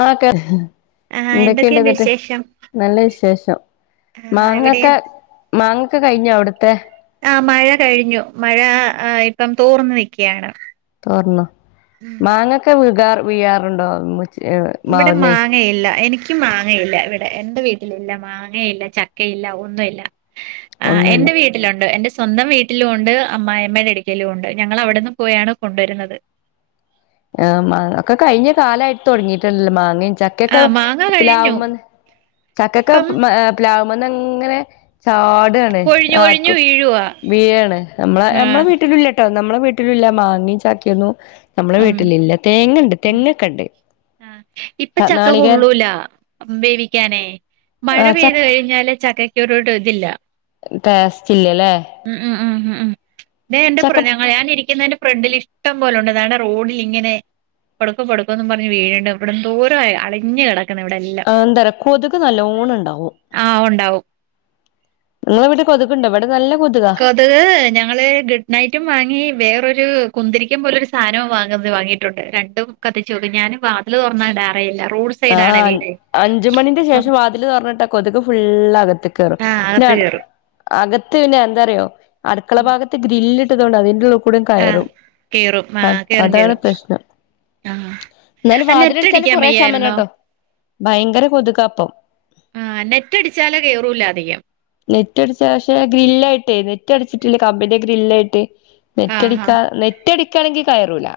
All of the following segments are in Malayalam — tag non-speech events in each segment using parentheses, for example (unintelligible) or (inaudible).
ആഹ് ക്കേ ആഹ് എന്തൊക്കെയുണ്ട് എന്നിട്ട് വിശേഷം നല്ല വിശേഷം ആഹ് ഇവിടെയും മാങ്ങക്കെ മാങ്ങക്കെ കഴിഞ്ഞോ അവിടുത്തെ? ആഹ് മഴ കഴിഞ്ഞു മഴ ഇപ്പം തോർന്ന് നിക്കെയാണ് തോർന്നോ മാങ്ങക്ക വീഗ്ഗാർ വീഴാറുണ്ടോ (unintelligible) ഇബ്ടെ മാ മാവുന്നേ ങ്ങയില്ല എനിക്കും മാങ്ങയില്ല ഇവടെ എന്റെ വീട്ടില് ഇല്ല മാങ്ങേയില്ല ചക്കേയില്ല ഒന്നും ഇല്ല ആഹ് ഒന്നുല്ല എന്റ വീ ട്ടിലുണ്ട് എന്റ സ്വന്തം വീട്ടിലും ഒണ്ട് അമ്മായിയമ്മടെ ഇടിക്കലും ഒണ്ട് ഞങ്ങള അവിടെന്ന് പോയാണ് കൊണ്ട് വരുന്നത് ആഹ് മാങ്ങ ഒക്ക കഴിഞ്ഞ കാലായി തൊടങ്ങീയിട്ടുണ്ടല്ലോ മാങ്ങേ ച കേക്കാം ആഹ് മാങ്ങ കഴിഞ്ഞു പ്ലാവ്മൻ ഇപ്പം ചക്കക്കേക്ക (unintelligible) പ്ലാവ്മെന്ന് അങ്ങനെ ചാട്ആ ണ് കൊഴിഞ്ഞു കൊഴിഞ്ഞു ആർക്കും വീഴുവാ വീഴാണ്. നമ്മള നമ്മള ആഹ് വീട്ടിലുല്ല ട്ടോ നമ്മള വീട്ടിലും ഇല്ല മാങ്ങേ ചാക്കേംന്നു നമ്മള വീ ഉം ട്ടിലില്ല തേങ്ങണ്ട് തെങ്ങക്കണ്ട് ത നാളികേരം ല്ല വേവിക്കാനേ മഴ ആ ച പെയ്തു കഴിഞ്ഞാല് ചക്കക്കൊരൂട്ട് ഇതില്ല ടേസ്റ്റ് ഇല്ല്യല്ലേ ഉം ഉം ഉം ഉം ഉം ദേ എന്റെ പ്രെ ഞങ്ങള ഞാനിരിക്കുന്നേന്റ ഫ്രണ്ടില് ഇഷ് ട്ടം പോല ഉണ്ട്. ദാണ്ട റോഡില് ഇങ്ങനെ പടുക്കോ, പടുക്കോ എന്നും പറഞ്ഞ് വീഴണ്ട്. ഇവിടെ ന്തോര ആയ അളിഞ്ഞ് കെട ക്കണവിടെല്ലാം. അതെ ന്താറിയോ, കൊത്ക് നല്ലോണം ഉണ്ടാവും. ആഹ് ഉണ്ടാവും നിങ്ങള വീട്ടിൽ കൊതുക് ഉണ്ടോ? ഇവടെ നല്ല കൊതുകാ. ഹേ, ഹേ ഞങ്ങള് ഗുഡ് നൈറ്റും വാങ്ങി, വേറൊരു കുന്തിരിക്കം, പോലൊരു സാദനവും വാങ്ങ വാങ്ങിയിട്ടുണ്ട് ര ണ്ടും കത്തിച്ച് വക്കും. ഞാനും വാതില് തൊറന്ന് ഇടാറെ ഇല്ല റോഡ് ആഹ്, സൈഡാണ് അഞ്, വീട് അഞ്ച് മണീന്റ അപ്പം ശേഷം വാതി തില് തൊറന്ന് ഇട്ടാ കൊതുക് ഫുള്ള് അകത്ത് കേറും, ആഹ് പിന്ന, അകത്ത് അട് കേറും അകത്ത് പിന്ന എന്താറിയോ അടുക്കള ഭാഗത്ത് ഗ്രില്ല് ഇട്ട തോണ്ട് അതി ന്റെ ഉള്ളു കൂടേം ആഹ് കയറും കേറും അ ആഹ് കേറും അതാണ് കേറും പ്രശ്നം. കു ആഹ് എന്നാലും വാതില് നെറ്റ് അട ച്ചാലും അടിക്കാൻ കുറെ വയ്യായിരുന്നോ ശമനാട്ടോ? ഭയങ്കര കൊതുകാ അപ്പം. ആഹ്, നെറ്റ് അടിച്ചാല് കേറൂല അധികം. നെറ്റ് അടിച്ച പക്ഷെ, ഗ്രില്ലായിട്ടേ നെറ്റ് അടിച്ചിട്ടില്ല കമ്പിന്റെ ഗ്രില്ലായിട്ടെ. ആഹ് നെറ്റടിക്കാ ആഹ് നെറ്റടിക്കാണെങ്കി കയറൂല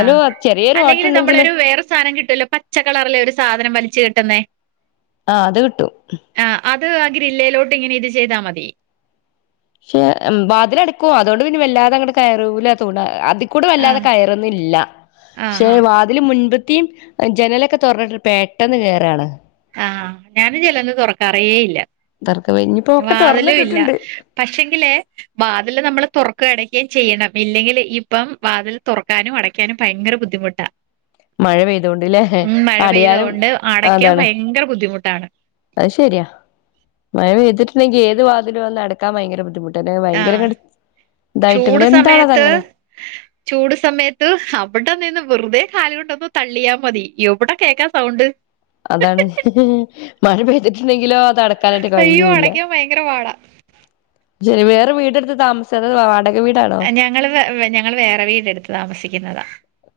ആഹ് ചെറിയൊരു ഓട്ട അല്ലെങ്കിൽ ഉണ്ടെങ്കില് നമ്മളൊരു വേറെ സാധനം കിട്ടുല്ലോ, പച്ചക്കളറിലെ ഒരു സാധനം വലിച്ചു കെട്ടുന്നേ ആഹ്, അത് കിട്ടും. ആഹ്, അത് ആഹ് ഗ്രില്ലേലോട്ട് ഇങ്ങനെ ഇട്ട് ചെയ്താ മതി. പക്ഷെ, വാതില് അടക്കും. അതുകൊണ്ട് പിന്ന വല്ലാതങ്ങട് കയറൂല തോണ അത് ക്കൂടെ വല്ലാത ആഹ് കയറുന്നില്ല. ആഹ് പക്ഷെ ആഹ് വാ തില് മുൻപത്തിയും ജനലൊക്ക തൊറന്നിട്ട് പെട്ടെന്ന് കേറാണ്. ആഹ്, ഞാനും ജനല് തൊറക്കാറേ ഇല്ല. തർക്ക ഇനിയിപ്പോ ഒക്കെ വാതിലും ഇല്ല. തുറന്നിട്ടിട്ടുണ്ട് പക്ഷെ ങ്കിലേ വാതില് നമ്മള് തൊറക്കേം അടക്കേം ചെയ്യണം. ഇല്ലെങ്കില് ഇപ്പം വാതില് തൊറക്കാനും അട ക്കാനും ഭയങ്കര ബുദ്ധിമുട്ടാ. മഴ പെയ്തത് കൊണ്ട് ല്ലേ, ഉം മഴ അടയാനും പെയ്തോണ്ട് അടയ്ക്കാൻ അതാണ്. ഭയങ്കര ബുദ്ധിമുട്ടാണ് അത് ശരിയാ, മഴ പെയ്തിട്ടുണ്ടെങ്കി ഏത് വാതിലും, വന്ന് അടക്കാൻ ഭയങ്കര ബുദ്ധിമു ട്ടാ ആഹ് ഭയങ്കരങ്ങട്ട് ഇതായിട്ട് ഇങ്ങനെ ചൂട് എന്താണത് സമയത്ത് അങ്ങനെ. ചൂട് സമയത്ത് അവിട നിന്ന് വെറുതെ കാല് കൊണ്ടൊന്ന് തള്ളിയാ മതി. എവിട കേക്കാ സൗണ്ട്. അതാണ്. മഴ പെയ്തിട്ടുണ്ടെങ്കിലോ, അതട ടക്കനെറ്റെ അയ്യോ കഴിയൂല്ല. അടയ്ക്കാൻ ഭയങ്കര പാടാ ശരി, വേറെ വീട് എടുത്ത് താമസ അത് വാടക വീടാണോ ഞങ്ങൾ വേ, ഞങ്ങൾ വേറെ വീടെട്ടുത്ത് താമസിക്കുന്നതാ.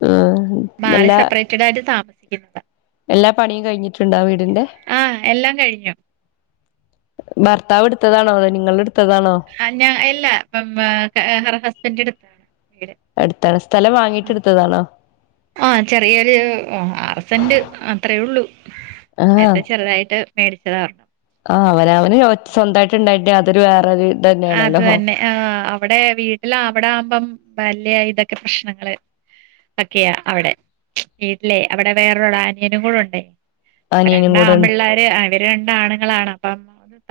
ആഹ് മാറി നല്ല സപ്പറേറ്റ്. കടായിട്ട് താമസിക്കുന്നത്. എല്ലാ പണിയും കഴിഞ്ഞിട്ടുണ്ടാ വീടിന്റെ. ആഹ്, എല്ലാം കഴിഞ്ഞു. ഭർത്താവ് എടുത്ത താണോ? അതോ നിങ്ങള് എടുത്ത താണോ? ആഹ്, ഞാൻ ഇല്ലാ ബ ബാ ഹസ്ബൻഡ എടുത്തതാണ് വീട്. അടുത്താണ്, സ്ഥലം വാങ്ങിട്ട് എടുത്തതാണോ? ആഹ്, ചെറിയൊരു ആറ് സെന്റ് അത്രേള്ളു ആഹ് അത്തെ ചെറുതായിട്ട്. മേടിച്ചതാ. ആഹ്, അവന അവന് യൊ സ്വന്തമായിട്ട് ഇണ്ടായിട്ട് അതൊരു വേറൊരു ഇത് അത് തന്നെയാണല്ലോ തന്നെ, ആഹ് അവിടെ വീട്ടില അവിടെ ആകുമ്പം വല്ല്യ ഇതൊക്കെ പ്രശ്നങ്ങള്. ഒക്കെയാ, അവിടെ വീട്ടിലെ, അവിടെ വേറൊട അനിയനും കൂടെ ഉണ്ട്. അപ്പ അനിയനും കൂടെ ഉണ്ട് രണ്ടാമ്പിള്ളേര്. അവര് രണ്ടാണുങ്ങളാണ്. അപ്പ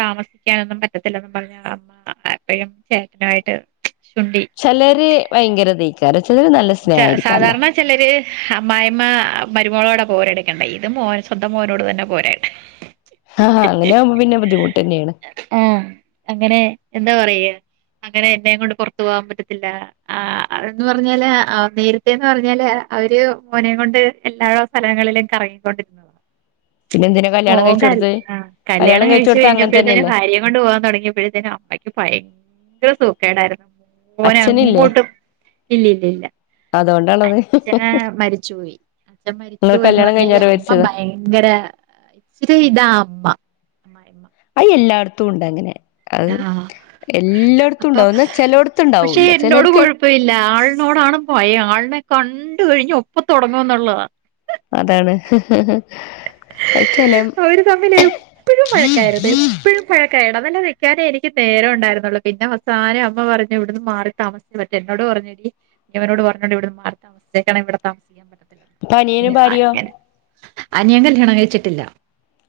താമസിക്കാനൊന്നും പറ്റത്തില്ല ന്നും പറഞ് (unintelligible) എപ്പഴും ചേട്ടനായിട്ട് ശുണ്ഠി ചെലര് ഭയങ്കര ഇതയ്ക്കാരം ചിലര് നല്ല സാ സ്നേഹായിരിക്കാല്ലോ സാധാരണ ചിലര് അമ്മായിയമ്മ മരുമോളോടാ പോരെടുക്കണ്ടെ ഇത് മോൻ സ്വന്തം മോനോട് തന്നെ പോരാ ഹാഹ് അങ്ങനെ ആവുമ്പോ പിന്നെ ബുദ്ധിമുട്ട് തന്നെയാണ് ആഹ് അങ്ങനെ എന്താ പറയ അങ്ങനെ എന്നെയും കൊണ്ട് പുറത്തു പോവാൻ പറ്റത്തില്ല ആഹ് അഹ് എന്ന് പറഞ്ഞാല് ആഹ് നേരത്തെന്ന് പറഞ്ഞാല് അവര് മോനെ കൊണ്ട് എല്ലാ സ്ഥലങ്ങളിലും കറങ്ങിക്കൊണ്ടിരി പിന്നെ എന്തിനാ കല്യാണം കഴിച്ച് കൊടുത്തത് ആ കല്യാണം കഴിച്ച് കഴിച്ചു കൊടുത്ത അങ്ങനെ കഴിഞ്ഞപ്പോഴത്തേനും തന്നെയല്ലേ ഭാര്യയെ കൊണ്ട് പോകാൻ തുടങ്ങിയപ്പോഴത്തിന് അമ്മക്ക് ഭയങ്കര സുക്കേടായിരുന്നു മോനെ അച്ഛനില്ലേ എങ്ങോട്ടും ഇല്ല ഇല്ല ഇല്ല അതോണ്ടാണത് അച്ഛന് മരിച്ചു പോയി അച്ഛൻ മരിച്ചു നിങ്ങൾ പോയീന്ന് കല്യാണം പറഞ്ഞാ ഈ കഴിഞ്ഞാരെ അമ്മ മരിച്ചതാ ഭയ ങ്കര ഇച്ചിരി ഇതാ അമ്മ അമ്മായമ്മ അയഹ് എല്ലാടത്തും ഉണ്ട് അങ്ങനെ അഹ് ആ എല്ല എല്ലോട്ത്തും അപ്പൊ ഉണ്ടാവും ന്ന ചെലോട്ത്തുണ്ടാവൂല്ല ചെലർക്ക് ഇപ്പ ഇല്ല ആളിനോടാണ് ഭയം ആളിനെ കണ്ട കഴിഞ്ഞ് ഒപ്പം തുടങ്ങും എന്നുള്ളതാ അതാണ് അത് ചെലെ അവര് തമ്മില് എപ്പഴും വഴക്കായിരുന്ന് എപ്പഴും (unintelligible) ഴൊക്കെ ഇടനില നിൽക്കാനേ എനിക്ക് നേരം ഉണ്ടായിരുന്നുള്ളു പിന്നവസാനം അമ്മ പറഞ്ഞു ഇവിടുന്ന് മാറി താമസി മറ്റ എന്നോട് പറഞ്ഞു എടീ ഇവനോട് പറഞ്ഞോണ്ട് ഇവിടന്ന് മാറി താമസിച്ചേക്കണേ ഇവിടെ താമസിക്കാൻ പറ്റത്തില്ല ഇപ്പ അനിയനും ഭാര്യോ അനിയൻ കല്യാണം കഴിച്ചിട്ടില്ല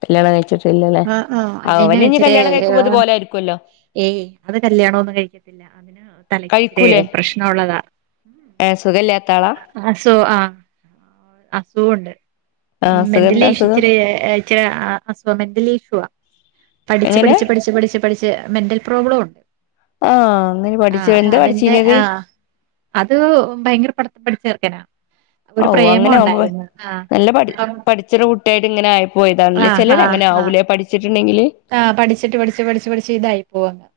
കല്യാണം കഴിച്ചിട്ടില്ലല്ലേ ആഹ് ആഹ് അനിയന് അവനിനി ഇച്ചിരെ കല്യാണം കഴിക്കുമ്പോ ഇത് പോലെ ആയിരിക്കോല്ലോ ഏയ് അത് കല്ല്യാണോന്നും കഴിക്കത്തില്ല അതിന് തലക്ക് ഇച്ചിരി കഴിക്കൂലേ പ്രശ്നം ഉള്ളതാ ഏ സുഖല്ലാത്ത ആളാ അസു ആഹ് അസുഖണ്ട് ആ ഉം അസുഖം എന്താ മെന്റലി അസുഖം ഏഹ് ഏറ്റ ആസുഖാ മെൻ്റലി ഇഷ്യൂവാ പഠിച്ച് എങ്ങനെ പഠിച്ച് പഠിച്ച് പഠിച്ച് പഠിച്ച് മെന്റൽ പ്രോബ്ലം ഉണ്ട് ആ അങ്ങനെ പഠിച്ചു ആഹ് അപ്പൊ എന്താ അതിന്റെ പഠിച്ചീനത് ആഹ് അത് ഭയങ്കര പഠിത്തം പഠിച്ച ചെർക്കനാ ഒരു ഓ പ്രേമം അങ്ങനെ ഉണ്ടായിരുന്നു ആഹ് (unintelligible) കുട്ടായിട്ട് ഇങ്ങനെ ആയിപ്പോയതാണല്ലേ ചിലർ അങ്ങനെ ആവൂല്ലേ പഠിച്ചിട്ടുണ്ടെങ്കില് ആഹ് പഠിച്ച്ട്ട് പഠിച്ച് പഠിച്ച് പഠിച്ച് ഇതായി പോവും അങ്ങ്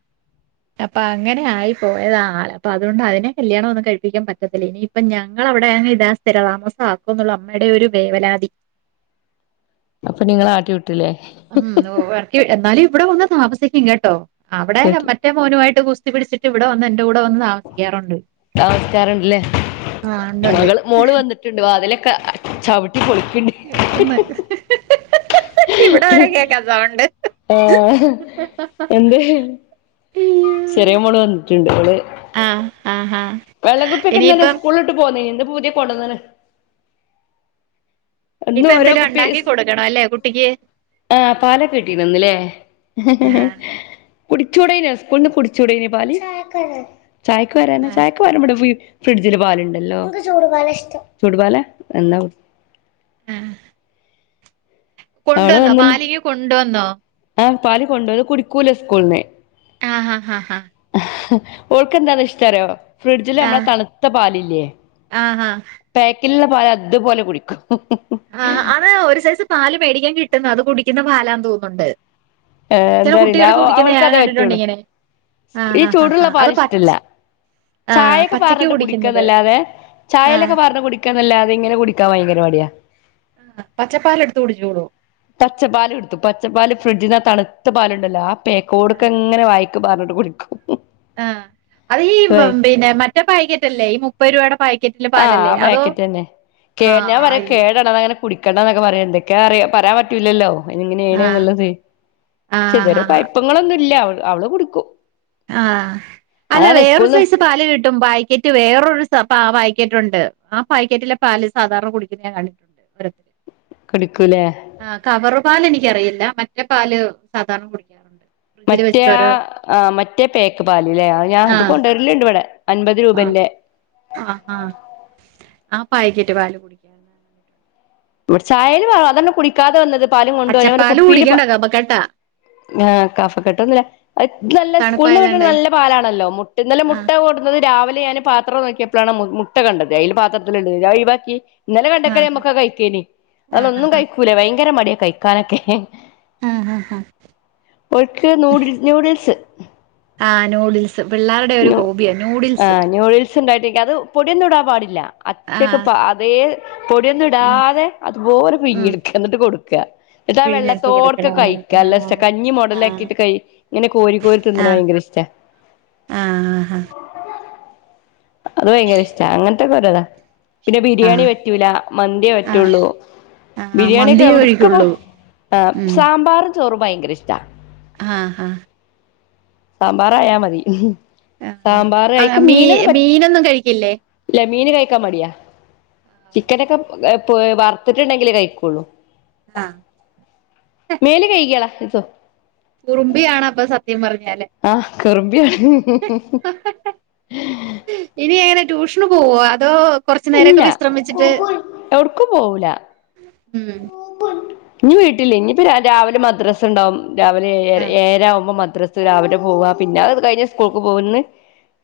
അപ്പൊ അങ്ങനെ ആയി പോയതാ ആള് അപ്പൊ അതുകൊണ്ട് അതിനെ കല്യാണം ഒന്നും കഴപ്പിക്കാൻ പറ്റത്തില്ല ഇനി അപ്പൊ ഞങ്ങൾ അവിടെയങ്ങ് ഇതാ സ്ഥിരതാമസം ആക്കും എന്നുള്ള അമ്മയുടെ ഒരു വേവലാതി അപ്പൊ നിങ്ങളെ ആട്ടി വിട്ടില്ലേ ഉം ഓഹ് ഇവർക്ക് എന്നാലും ഇവിടെ വന്ന് താമസിക്കും കേട്ടോ അവിടെ കേട്ട് മ റ്റേ മോനു ആയിട്ട് ഗുസ്തി പിടിച്ചിട്ട് ഇവിടെ വന്ന് എന്റെ കൂടെ വന്ന് താ താമസിക്കാറുണ്ട് താമസിക്കാറുണ്ടല്ലേ ആഹ് ഉണ്ട് ഉണ്ട് ട്ടുണ്ട് വാതിലൊക്കെ ചവിട്ടി പൊളിക്ക്ണ്ട് കേൾക്കുന്ന് ഇവിടെ വരെ കേക്കാ സൗണ്ട് ആഹ് എന്ത് ചെറിയ മോള് വന്നിട്ടുണ്ട് അവള് ആഹ് ആഹ് ആഹ് വെള്ളംകുപ്പിയൊക്കെ ഇന്നലെ ഇനിയിപ്പം സ്കൂൾ ട്ട്പോന്ന് ഇന്ന്പ്പ പുതിയ കൊണ്ടന്ന് എന്നും ഇനിയിപ്പ ഓരോ എന്തേലും ഉണ്ടാക്കി കൊടുക്കണ അല്ലേ കുട്ടിക്ക് ആഹ് പാലകിട്ടിന്നന്ന് ല്ലേ ആഹ് കുടിചൂടെയിന്നോ കുടിക്കൂടായിന്ന പാൽ ചായക്ക് വരാനാ ആഹ് ചായക്ക് ടെ ഫ്രിഡ്ജില് പാലുണ്ടല്ലോ ചൂട് പാലാഷ്ടം ചൂട്പാല എന്നാ അഹ് അവള് കൊണ്ടുവന്നോ വന്നിണ്ട് പാല് ഈ കൊണ്ടുവന്നോ ആ പാൽ കൊണ്ട് പോന്ന് കുടിക്കൂല സ്കൂളിന്ന് ആഹ്ഹാ ഹാ ഓൾക്കെന്താ ഇഷ്ടാറിയോ ഫ്രിഡ്ജിൽ നമ്മളെ ആഹ് തണുത്ത പാലില്ലേ. ആഹ് ആഹാ പാക്കിലുള്ള പാൽ അതുപോലെ കുടിക്കും ആ അത് ഒരു സൈസ് പാല് മേടിക്കാൻ കിട്ടുന്നു അത് കുടിക്കുന്ന പാലാന്ന് തോന്നുന്നുണ്ട് ഏ ചില എന്താറിയില്ല കുട്ടികള് കുടിക്കുന്ന ഞാൻ അവൾക്കതേ കണ്ടിട്ടുണ്ട് പറ്റുള്ളു ഇങ്ങനെ ആഹ് ഈ ആഹ് ആഹ് ചൂടുള്ള ആഹ് അത് പാൽ പച്ച ഇഷ്ടല്ല ആഹ് ചായൊക്കെ പച്ചക്ക് പാർന്നിട്ട് കുടിക്കുന്നത് കുടിക്കന്നല്ലാതെ ആഹ് ചായലൊക്കെ പാർന്ന് കുടി ഒക്കെ ന്നല്ലാതെ ഇങ്ങനെ കുടിക്ക ഭയങ്കരമടിയാ പച്ചപ്പാൽ എടുത്ത് കുടിച്ചോളൂ പച്ചപ്പാൽ എടുത്തു പച്ചപ്പാൽ ഫ്രിഡ്ജിൽന്ന തണുത്ത പാലുണ്ടല്ലോ ആ പേക്കോടൊക്കെ ങ്ങനെ വായിക്ക പാർന്നട്ട് കുടിക്കും ആഹ് അത് ഈ ആഹ് പിന്നെ മറ്റേ പാക്കറ്റല്ലേ ഈ മുപ്പത് രൂപയുടെ പാക്കറ്റ് ആഹ് ആ പാക്കറ്റ്ന്നെ കേ ആഹ് ഞാൻ പറയാ അയ്യോ കേടാണ് അത് അങ്ങനെ കുടിക്കേണ്ട എന്നൊക്കെ പറയണ്ട് എന്തൊക്കെ പറയാൻ പറ്റൂലല്ലോ എങ്ങനെയാണ് ആഹ് എന്നുള്ളത് പക്ഷെ ആഹ് ഇതുവരെ ആഹ് കൊയ്പ്പങ്ങളൊന്നും ഇല്ല അവ അവള് കുടിക്കും ആഹ് അല്ല അതാണ് വേറെ സ്കൂൾന്ന് സൈസ് പാല് കിട്ടും പായ്ക്കറ്റ് റ്റ് വേറൊരു സ പ പായാക്കറ്റ് ഉണ്ട് ആ പാക്കറ്റിലെ പാല് സാധാരണ കുടിക്കുന്ന ഞാൻ കണ്ടിട്ടുണ്ട് ർ കുടിക്കൂലെ ആഹ് കവർ പാൽ എനിക്കറിയില്ല മറ്റെ പാൽ സാധാരണ കുടിക്ക മറ്റേ ആഹ് മറ്റേ പേക്ക് പാലല്ലേ ഞാൻ അത് ആഹ് കൊണ്ടുവരലണ്ട് ഇവിടെ അൻപത് രൂപന്റെ ആഹാ ആ പായ്ക്കറ്റ് പാല് കുടിക്കും ഇവിടെ ചായൽ വെള്ളം കുടിക്കാതെ വന്നത് പാലും കൊണ്ട് അവടെ പച്ചപ്പാല് കുപ്പിയില് കുടിക്കണ്ട കപക്കെട്ടാ ആഹ് കഫ് കെട്ട്ഒന്നുല്ല നല്ല സ്കൂളിൽ കിട്ട്ന്ന തണുപ്പായതോണ്ടേ നല്ല പാലാണല്ലോ മുട്ടന്നലെ മുട്ട ആഹ് ഇന്ന് രാവിലെ ഞാന് പാത്രം നോക്കിയപ്പോഴാണ് മുട്ട കണ്ടത് അതിൽ പാത്രത്തില് ഒള്ളത് ഞാൻ ഒഴിവാക്കി ഇന്നലെ കണ്ടക്കള ആഹ് നമ്മുക്കാ കഴിക്കേനി ആഹ് അതൊന്നും ആഹ് കഴിക്കൂലേ ഭയങ്കര മടിയാ കഴിക്കാനൊക്കെ ആഹ് ഹ ഹ ഓർക് നൂഡിൽ നൂഡിൽസ് ആ നൂഡിൽസ് പിള്ളേരുടെ ഒരു ഹോബിയ നൂഡിൽസ് ണ്ടായിട്ടെക്ക്ത് പൊടിയന്നും ഇടൻ പാടില്ല അച്ചക് ആഹ് പ അതേ പൊടിയൊന്നും ഉം ഇടാതെ അതുപോലെ ഉം പിയിഞ്ഞടുക്ക എന്നിട്ട് കൊടുക്ക ന്നിട്ട് ആ പിഴിഞ്ഞെടുത്ത് വെള്ളത്തോട്ക്കെ കൊടുക്കണംന്ന് കഴിക്കാ ആഹ് അല്ല കഞ്ഞി മോഡലാക്കിട്ട് കഴി ഇങ്ങനെ കോരി കോരി തിന്നണ ആഹ് ആഹ് ഭയങ്കര ഇഷ് ട്ട ആഹ് ഹാ ഹാ അത് ഭയങ്കര ഇഷ്ടാ. അങ്ങൻത്തെക്കെ ഓരൊ താ പിന്നെ ബിരിയാണി ആഹ് പറ്റൂലാ. മന്ത്യേ ആഹ് പറ്റുള്ളൂ. ആഹ് ബിരിയാണിയൊക്കെ മന്തിയേ എവ്ട് ക്ക് പോ കഴിക്കുള്ളൂ ആഹ് ഉം സാമ്പാറും ചോറും ഭയങ്കരഇഷ്ടാ. ആഹ് ആഹ് സാമ്പാറായാ മതി. ആഹ് ആഹ്. സാമ്പാറ് ആഹ് മീ മീനൊന്നും കഴിക്കില്ലെ? ല്ല മീന് കഴിക്കാൻ മടിയാ. ചിക്കനൊക്കെ പൊ ഏഹ് പൊ വർത്ത് ട്ട്ണ്ടെങ്കിലെ കഴിക്കൊള്ളു. ആഹ് മേല് കെയ്ക്യാളാ റിസൊ കുറുമ്പിയാണ് അപ്പൊ സത്യം പറഞ്ഞാല് ആഹ് കുറുമ്പിയാണ്. ഇനി എങ്ങനെ ട്യൂഷന് പോവൊ. അതോ? കൊറച്ചു നേരൊക്കെ ഇല്ല വിശ്രമിച്ചിട്ട് ഉം. ഇഞ്ഞ് വീട്ടില്. ഇഞ്ഞിപ്പ ര രാവിലെ മദ്രാസ‌ൻണ്ടാവും. രാവിലെ ഏഴര ആഹ് ഏഴരാവ്മ്പം മദ്രസ് രാവിലെ പോവാ. പിന്നെ അത് കഴിഞ്ഞ് സ്കൂൾക്ക് പോവും. ഇന്ന്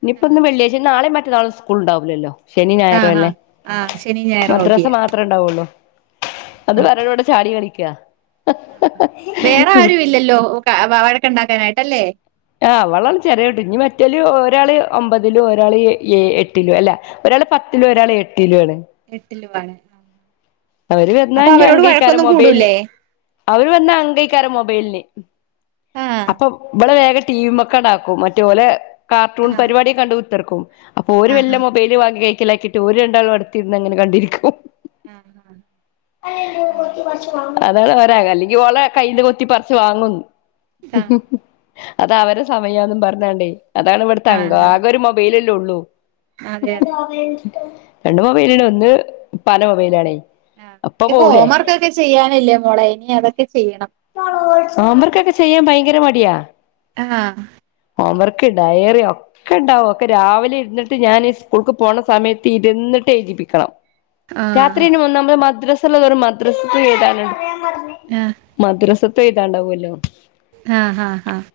നിപ്പം ന്ന് വെള്ളിയാഴ്ചെ നാളെം മറ്റന്നാളും സ്... സ്കൂൾ ണ്ടാവൂലല്ലൊ. ശനിം ആഹ് ഞായറും അല്ലെ. ആഹ് ആഹ് ശനി ഞായറും മദ്രസ് അവധിയാ മാത്രെ ണ്ടാവൊള്ളു. അത് പർഞ്ഞപ്പം ഇവടെ ചാടി ക്കളിക്കാ. (unintelligible) വേറെ ആരുവില്ലല്ലൊ ക വ വഴക്ക്‌ ണ്ടാക്കാനായിട്ട് അല്ലേ. ആഹ് അവളാണ് ചെറിയ കുട്ടി. ഇഞ്ഞി മറ്റോല് ഒരാള് ഒമ്പതിലു ഒരാള് എ ഏയ്‌ എട്ടിലും അല്ല ഒരാള് പത്തിലും ഒരാള് എട്ടിലും ആണ്. എട്ടിലുമാണ്. അവര് വന്നാ ഇഞ്ഞി അംങ്കേക്കാരം വഴക്കൊന്നും മൊബൈൽന്. കൂടൂലേ അവര് വന്നാ അംങ്കേക്കാരം മൊബൈൽ ന്. ആഹ് അപ്പൊ വളെ വേഗം ടി വി മെക്കണ്ടാക്കും. മറ്റൊ ഓലെ കാർട്ടൂൺ ആഹ് പരിപാടിയ ക്കണ്ട് കുത്തർക്കും. അപ്പൊ ഓര് ആഹ് വെല്ല മൊബൈല് വാങ്ങി കൈക്കലാക്കിട്ട് ഓര് രണ്ടാളും അട്ത്തിര്ന്നങ്ങനെ കണ്ടിരിക്കും. ആഹ്. ആഹ് അതവള് വരാ. അല്ലെങ്കി ഓളെ കയ്യില്‌ കൊത്തിപർച്ച് വാങ്ങും. ആഹ് അത് അവരെ സമയാന്നും പർഞ്ഞാണ്ടെ. അതാണ് ഇവട്ത്തെ അങ്കം. ആഹ് ആഹ് ആകെ ഒര് ബൈലല്ലെ ഒള്ളു. അതെ അതെ രണ്ട് മൊബൈല്ണ്ട്. ഒന്ന് ഇപ്പാൻ്റെ മൊബൈലാണെ. ആഹ്. ഞ് പ്പൊ ഹോം വർക്കൊക്കെ ചെയ്യാനില്ലെ മോളെ ഇനി അതൊക്കെ ചെയ്യണം. ഹോംവർക്കൊക്കെ ചെയ്യാൻ ഭയങ്കര മടിയാ. ആഹ് ഹോംവർക്ക്, ഡൈറി ഒ ക്കെണ്ടാവും. ഒക്കെ രാവിലെ ഇര്ന്ന്ട്ട് ഞാന് ഈ സ്കൂൾക്ക് പോണ സമയത്ത് ഇര്ന്ന്ട്ട് എഴ്തിപ്പിക്കണം. രാത്രി ആഹ് അയിന് ഒന്നാമത് മദ്രസ് ള്ള തോറും മദ്രസ്ക്ക് എഴ്താന്നുണ്ടാവും. ആഹ് മദ്രസ്ത്തെ എഴ്താണ്ടാവല്ലൊ ആഹ് അഹ് അഹ്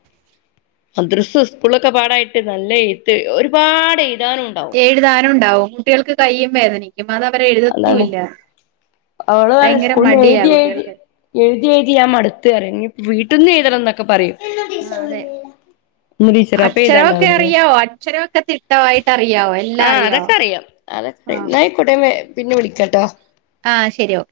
മദ്രസ്, സ്കൂളൊക്കെ പാടായിട്ട് നല്ല എഴത്ത്. ഒരുപാട് എഴ്താനുണ്ടാവും. എഴ്താനുണ്ടാവും. കുട്ടികൾക്ക് കയ്യും വേദനിക്കും. അത് അവരെ അതാണ് എഴ്തത്തൂല്ലാ. അവള് പറയും സ്കൂൾന്ന്‌ എഴ്തി, എഴ്തി എഴ്തി, എഴ്തി ഞാം മട്ത്ത് അറിയും. ഇഞ്ഞി വീട്ട്ന്ന് ആഹ് എഴ്തണംന്നൊക്കെ പറയും. ഇന്ന് ടീച്ചറോ അപ്പൊ അക്ഷരവൊക്കെ എഴുതാണ്ടാവൂലല്ലേ അറിയാവൊ? അക്ഷരവൊക്കെ തിട്ടവായിട്ട് അറിയാവൊ. എല്ലാം ആഹ് അറിയൊ? അതൊക്കെ അറിയാം അതൊക്കെ. ന്നാ അയ്ക്കോട്ടെ പിന്നെ വിളിക്കട്ടൊ. ആഹ് ശെരി ഓ